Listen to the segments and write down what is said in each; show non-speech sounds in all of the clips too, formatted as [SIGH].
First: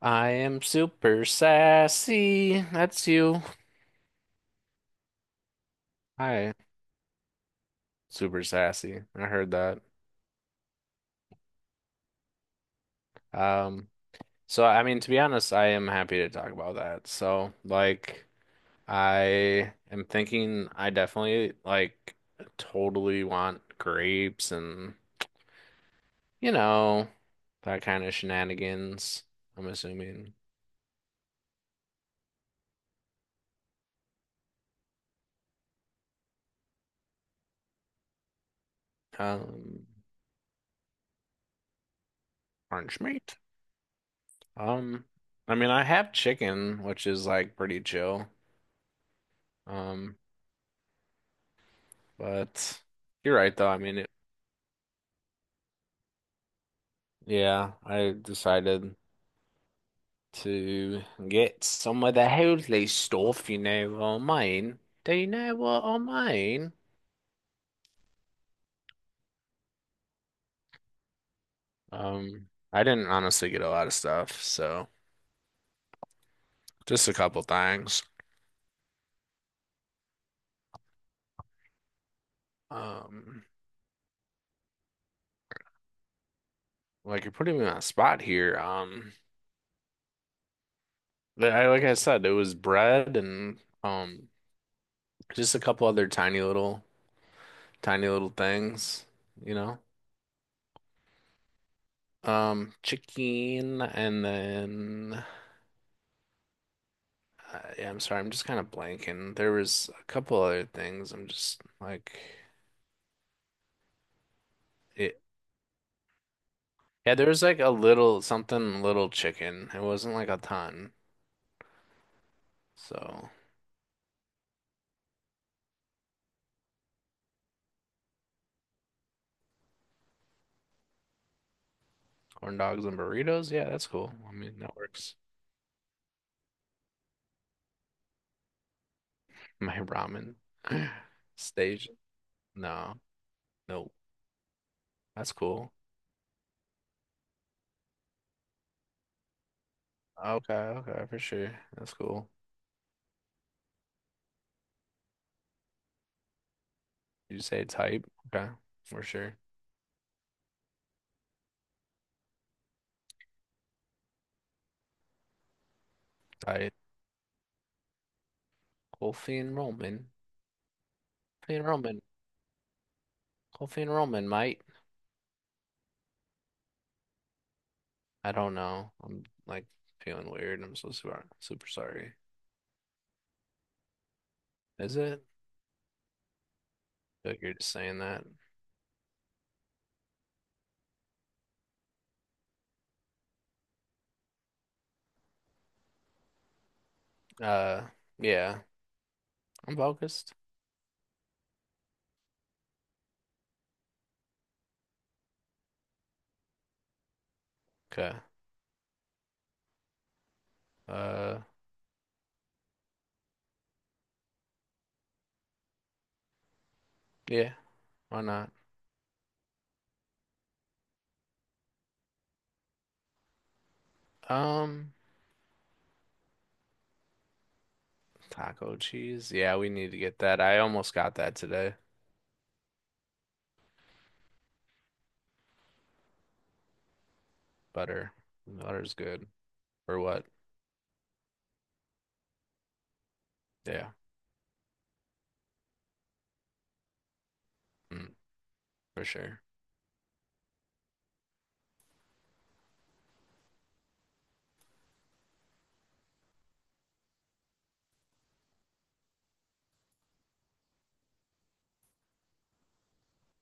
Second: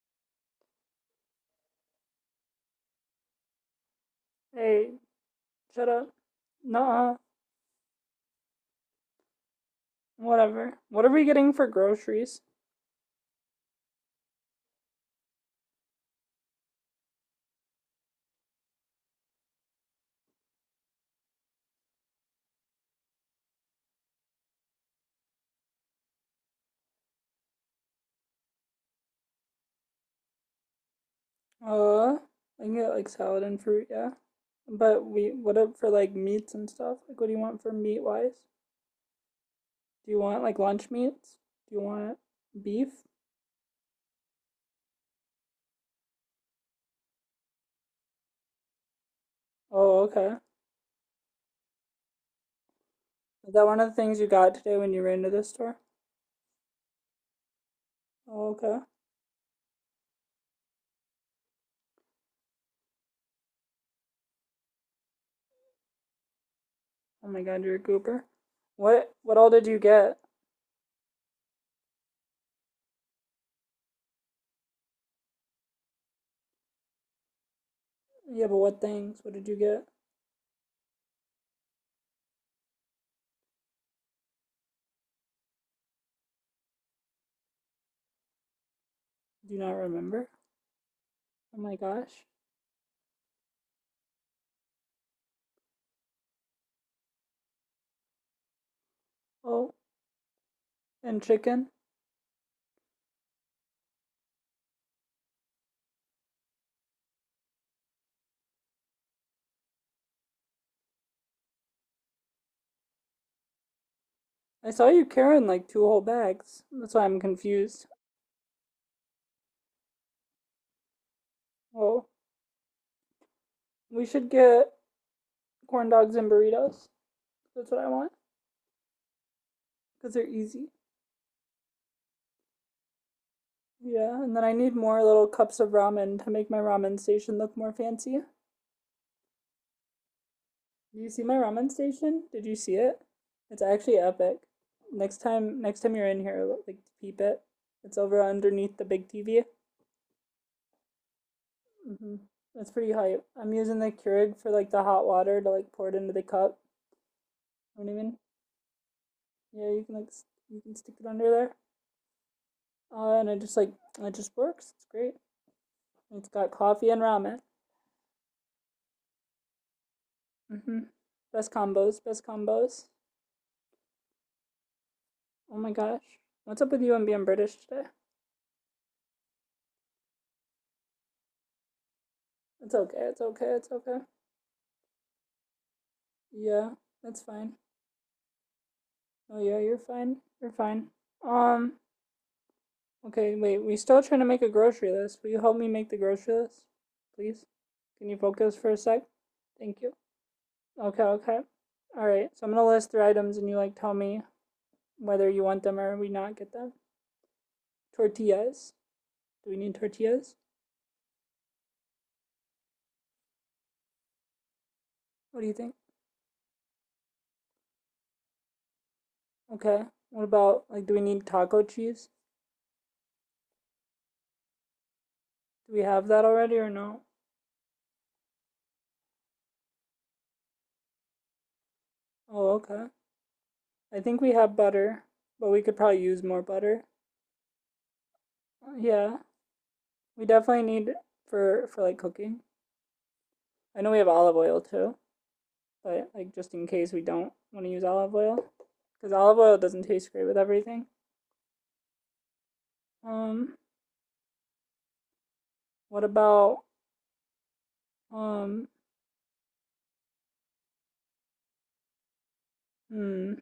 I am super sassy. That's you. Hey, shut up. Hi, Nah, super sassy. I heard that. whatever. What are we getting for groceries? Um, so I mean, to be honest, I am happy to talk about that. So, like, I am thinking I definitely like totally want grapes and, you know, that kind of shenanigans, I'm assuming. I can get like salad and fruit, yeah. But we, what up for like meats and stuff? Like, what do you want for meat wise? Um, Do you want like lunch meats? Do you want Orange beef? meat. Um, I mean, I have chicken, which is like pretty chill. Oh, Um, okay. But you're Is right, that though. I one of the mean, things you got today when you ran to the store? yeah, I Oh, okay. decided to get some of the holy stuff, you know, on mine. Do you know what on mine? Oh my God, you're a goober. What all did you get? I didn't honestly get a lot of stuff, so just a couple things. Yeah, but what things? What did you get? Um, like you're putting me on a spot here. Um, Do you not remember? li- Oh I my like I gosh. said, it was bread and just a couple other tiny little things, you Oh, know. and chicken. Chicken and then yeah, I'm sorry. I'm just kind of blanking. There was a couple other things. I'm just like I saw you it. carrying like two whole bags. That's why Yeah, I'm there was like a confused. little something, little chicken. It wasn't like a ton. Well, So we should get corn dogs and burritos. That's what I want because they're easy. corn dogs and burritos. Yeah, that's cool. Yeah, I and then I mean, need that more works. little cups of ramen to make my ramen station look more fancy. My ramen Do [LAUGHS] you see my ramen stage. station? Did you see No, it? It's no, actually epic. That's cool. Next time you're in here, like peep it. It's over underneath the big TV. Okay, okay, for sure. That's Mm-hmm. cool. That's pretty hype. I'm using the Keurig for like the hot water to like pour it into the cup. You say You know what I type. mean? Okay, for sure. Yeah, you can like you can stick it under there, and it just like it just works. It's great. And It's got Type. coffee and ramen. Coffee and Roman. Mm-hmm. Best Coffee and combos. Roman. Best combos. Coffee and Roman, mate. Oh my gosh, what's up with you and being British today? I don't know. I'm feeling weird. I'm so super, super sorry. It's okay. It's okay. It's okay. Is it? Yeah, I that's feel like you're fine. just saying that. Oh yeah, you're fine. You're fine. Um. Okay. Wait. We still trying to make a grocery list. Will you help me make the grocery list, please? Uh, Can you focus yeah, for a sec? I'm Thank you. focused. Okay. Okay. All right. So I'm gonna list three items, and you like tell me whether you want them or we not get them. Okay. Tortillas. Do we need tortillas? Uh, What do you think? yeah, why not? Okay. What about like do we need taco cheese? Um, Do we have that already or no? Taco cheese. Yeah, we need to get that. I almost got that today. Oh, okay. I think we have butter, but we could probably use more butter. Butter. Butter's Yeah. good. Or We what? definitely need for like cooking. I Yeah, know we have olive oil too, but like just in case we don't want to use mm, olive oil for cuz olive sure. oil doesn't taste great with everything. Um what about um hmm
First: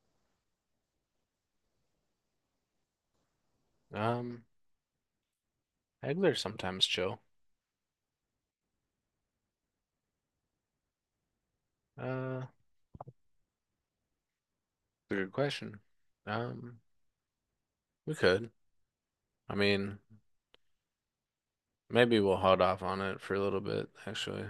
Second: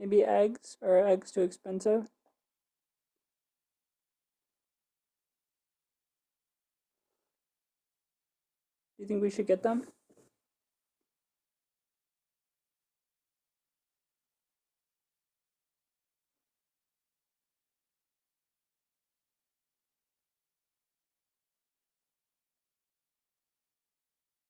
maybe eggs or eggs too expensive? Um, Eggler's sometimes chill. Do you think we should get them? Uh, Good question. Um, we could. I mean, maybe we'll hold off on it for a little bit, actually.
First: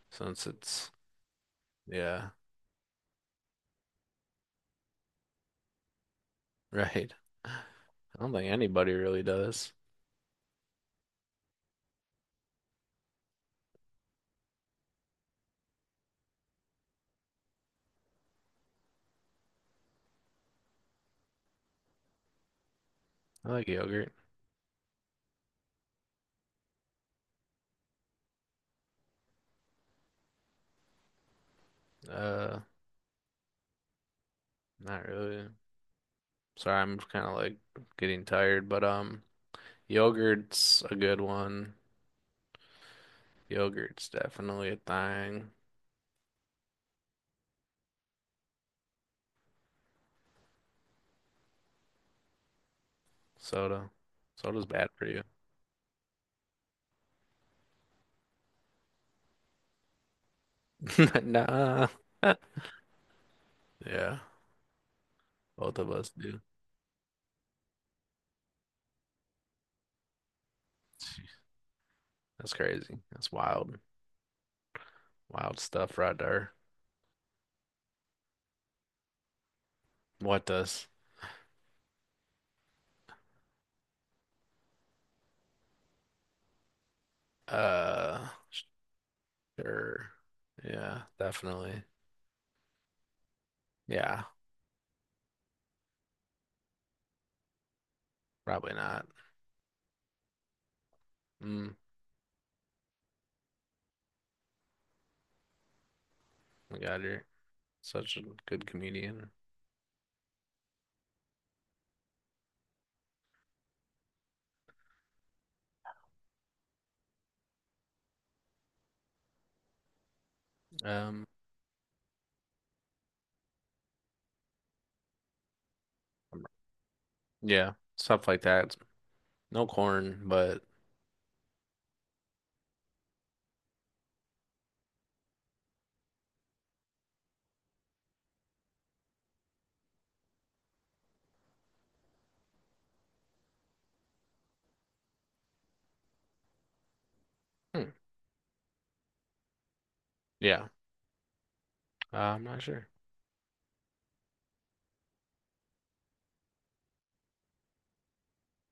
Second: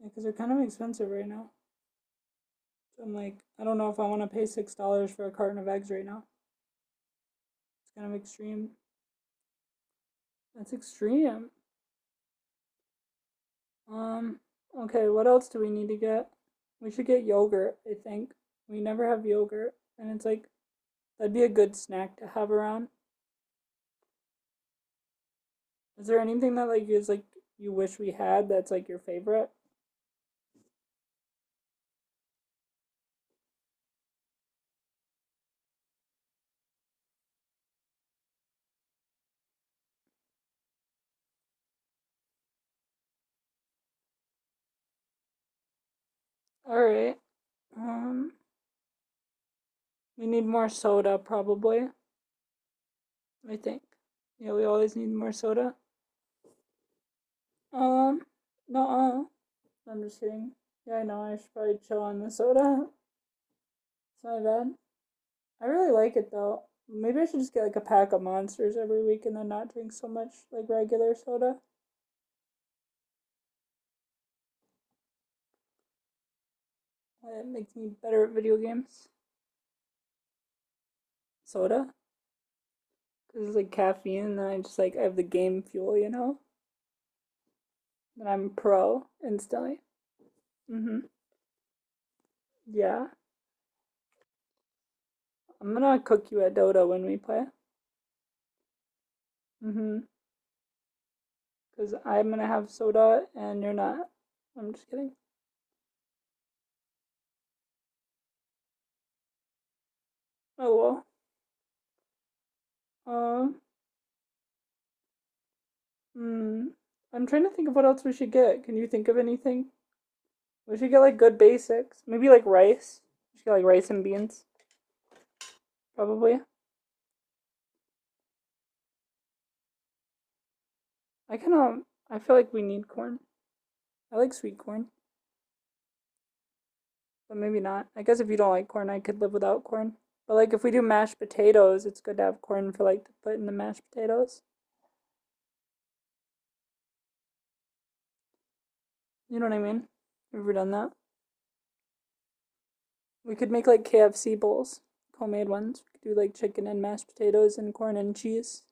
Yeah, because they're Since kind of it's, expensive right now. yeah, So I'm like, I don't know if I want to pay $6 for a carton of eggs right now. [LAUGHS] right. I It's kind of don't think extreme. anybody really does. That's extreme. Um. Okay. What else do we need to get? We should get yogurt. I think we never have yogurt, and it's like that'd be a good snack to have around. I like yogurt. Is there anything that like is like you wish we had that's like your favorite? Uh, Not really. Sorry, I'm getting tired, but yogurt's a good one. Yogurt's definitely a thing. All right. Um. We need more soda probably. I think. Soda. Yeah, we Soda's bad always for need you. more soda. Um. No. I'm just kidding. Yeah, I know. [LAUGHS] I should probably Nah. chill on the [LAUGHS] soda. It's Yeah, my bad. I both of really us like it do. though. Maybe I should just get like a pack of monsters every week and then not drink so much like regular Jeez, soda. that's crazy. That's wild. Wild stuff right there. It makes me better at video games. What does? Soda? Because it's like caffeine and then I just like I have the game fuel, you know? Uh, And I'm pro instantly. sure. Mm hmm. Yeah, definitely. Yeah. Yeah. I'm gonna cook you at Dota when we play. Probably not. Mm hmm. Mm, Because I'm gonna have soda and you're not. I'm just kidding. my God, you're such a good comedian. Oh well. Um. Hmm, I'm trying to think of what else we should get. Can you think of anything? We should get like Um, good basics. Maybe like rice. We should get like rice and beans, probably. yeah, stuff like that. No corn, but I kind of I feel like we need corn. I like sweet corn, but maybe not. I guess if you don't like corn, I could live without corn. But like if we do mashed potatoes, it's good to have corn for like to put in the mashed potatoes. hmm, You know what I mean? Have you ever yeah, done that? I'm not sure. We could make like KFC bowls, homemade ones. We could do like chicken and mashed potatoes and corn and cheese.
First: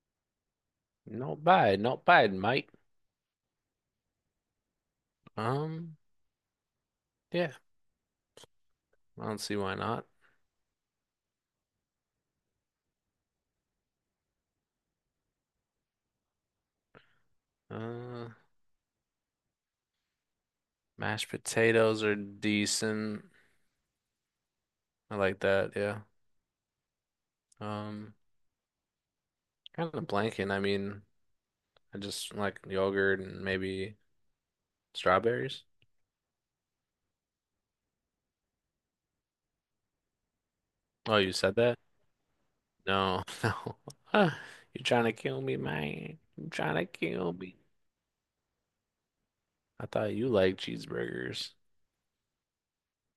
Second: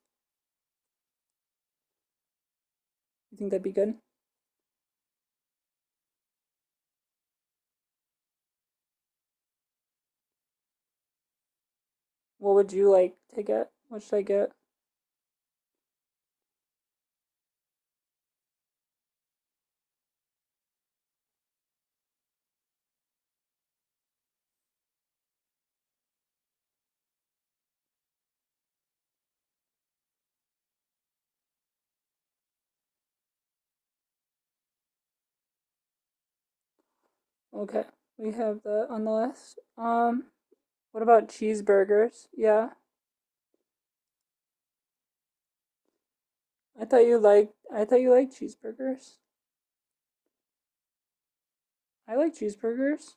No bad, not bad, mate. You think that'd be good? Um, yeah, I don't see why not. What would you like to get? What should I get? Uh, Mashed potatoes are decent. I like that. Yeah. Um, Kind of blanking. I mean, I just like yogurt and maybe strawberries. Okay, we have that on the list. What Oh, about you said that? cheeseburgers? Yeah, No, [LAUGHS] no. You're trying to kill me, man. You're trying I to thought you kill liked. me. I thought you liked cheeseburgers. I thought you liked cheeseburgers. I like cheeseburgers.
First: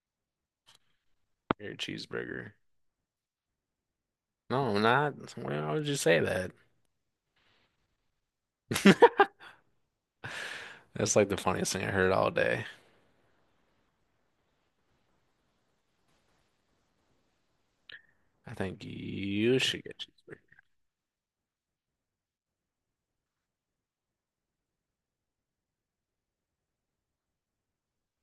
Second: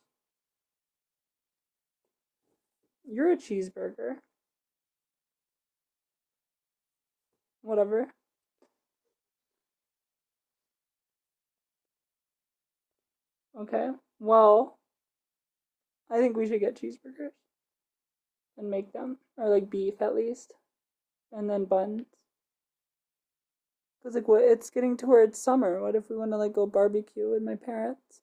You're a cheeseburger. You're a cheeseburger. No, I'm not. Why would you say that? Whatever. [LAUGHS] That's like the funniest thing I heard all day. Okay. Well, I think we should get cheeseburgers I and think make them, or you like should get beef at cheeseburger. least, and then buns. Cause like what? It's getting towards summer. What if we want to like go barbecue with my parents?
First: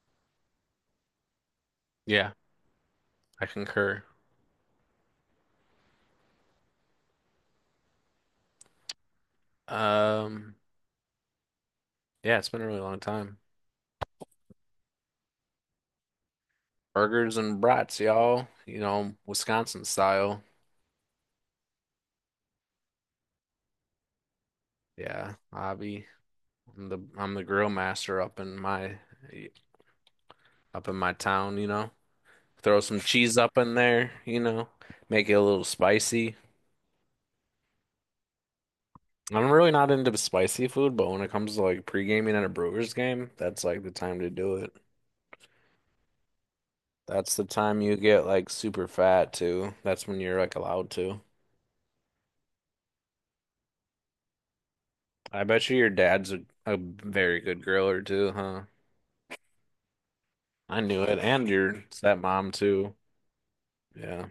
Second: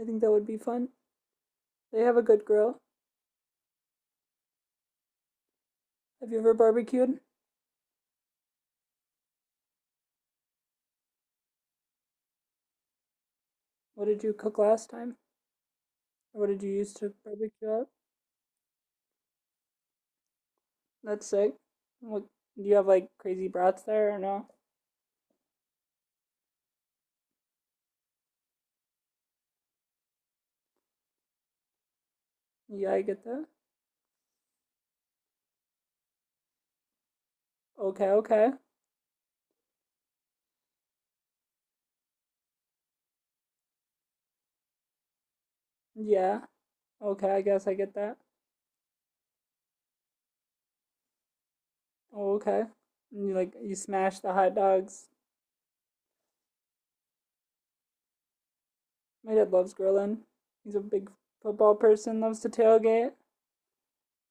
I think that would be fun. They have a Yeah, good grill. I concur. Have you ever barbecued? Um, yeah, it's been a really long time. What did you cook last time? Or what did you use to Burgers and barbecue up? brats, y'all. You know, Wisconsin style. That's sick. What do you have like crazy brats there or no? Yeah, Avi. I'm the grill master up in my town, you know. Throw Yeah, some I get cheese that. up in there, you know, make it a little spicy. Okay, okay. I'm really not into spicy food, but when it comes to like pre-gaming at a Brewers game, that's like the time to do it. Yeah. Okay, That's I the guess I time get you that. get like super fat too. That's when you're like allowed to. Oh, okay. And you like you smash the hot dogs. I bet you your dad's a very good griller too, huh? My dad loves grilling. He's a I knew big it. And football your person, loves to stepmom too. tailgate. Yeah.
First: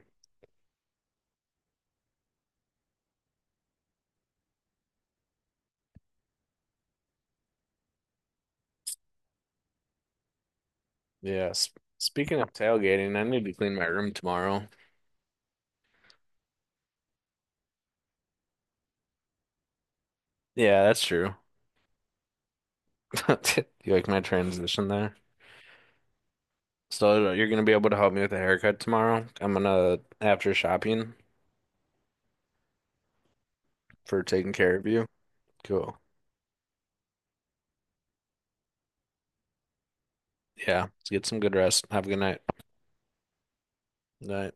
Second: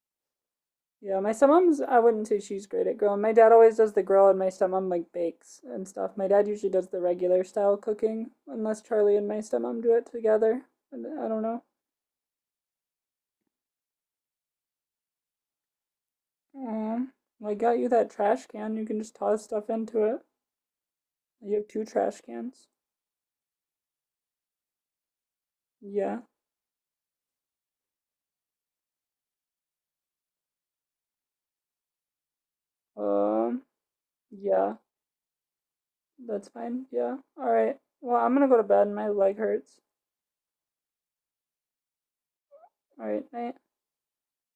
Yeah, my stepmom's I wouldn't say she's great at grilling. My dad always does the grill and my stepmom like bakes and stuff. My dad usually does the regular style cooking, unless Charlie and my stepmom do it together. And I don't Yeah. know. S speaking of tailgating, I need to clean my room tomorrow. Um, I got you that trash can. You can just toss stuff into it. Yeah, that's true. You have two trash cans. [LAUGHS] You like my transition there? Yeah. So you're gonna be able to help me with a haircut tomorrow. I'm gonna after shopping Um, for taking yeah. care of you. Cool. That's fine. Yeah. All right. Well, I'm gonna go to bed. My leg hurts. Yeah. Let's get some good rest. Have a good night. All right. Night. Night.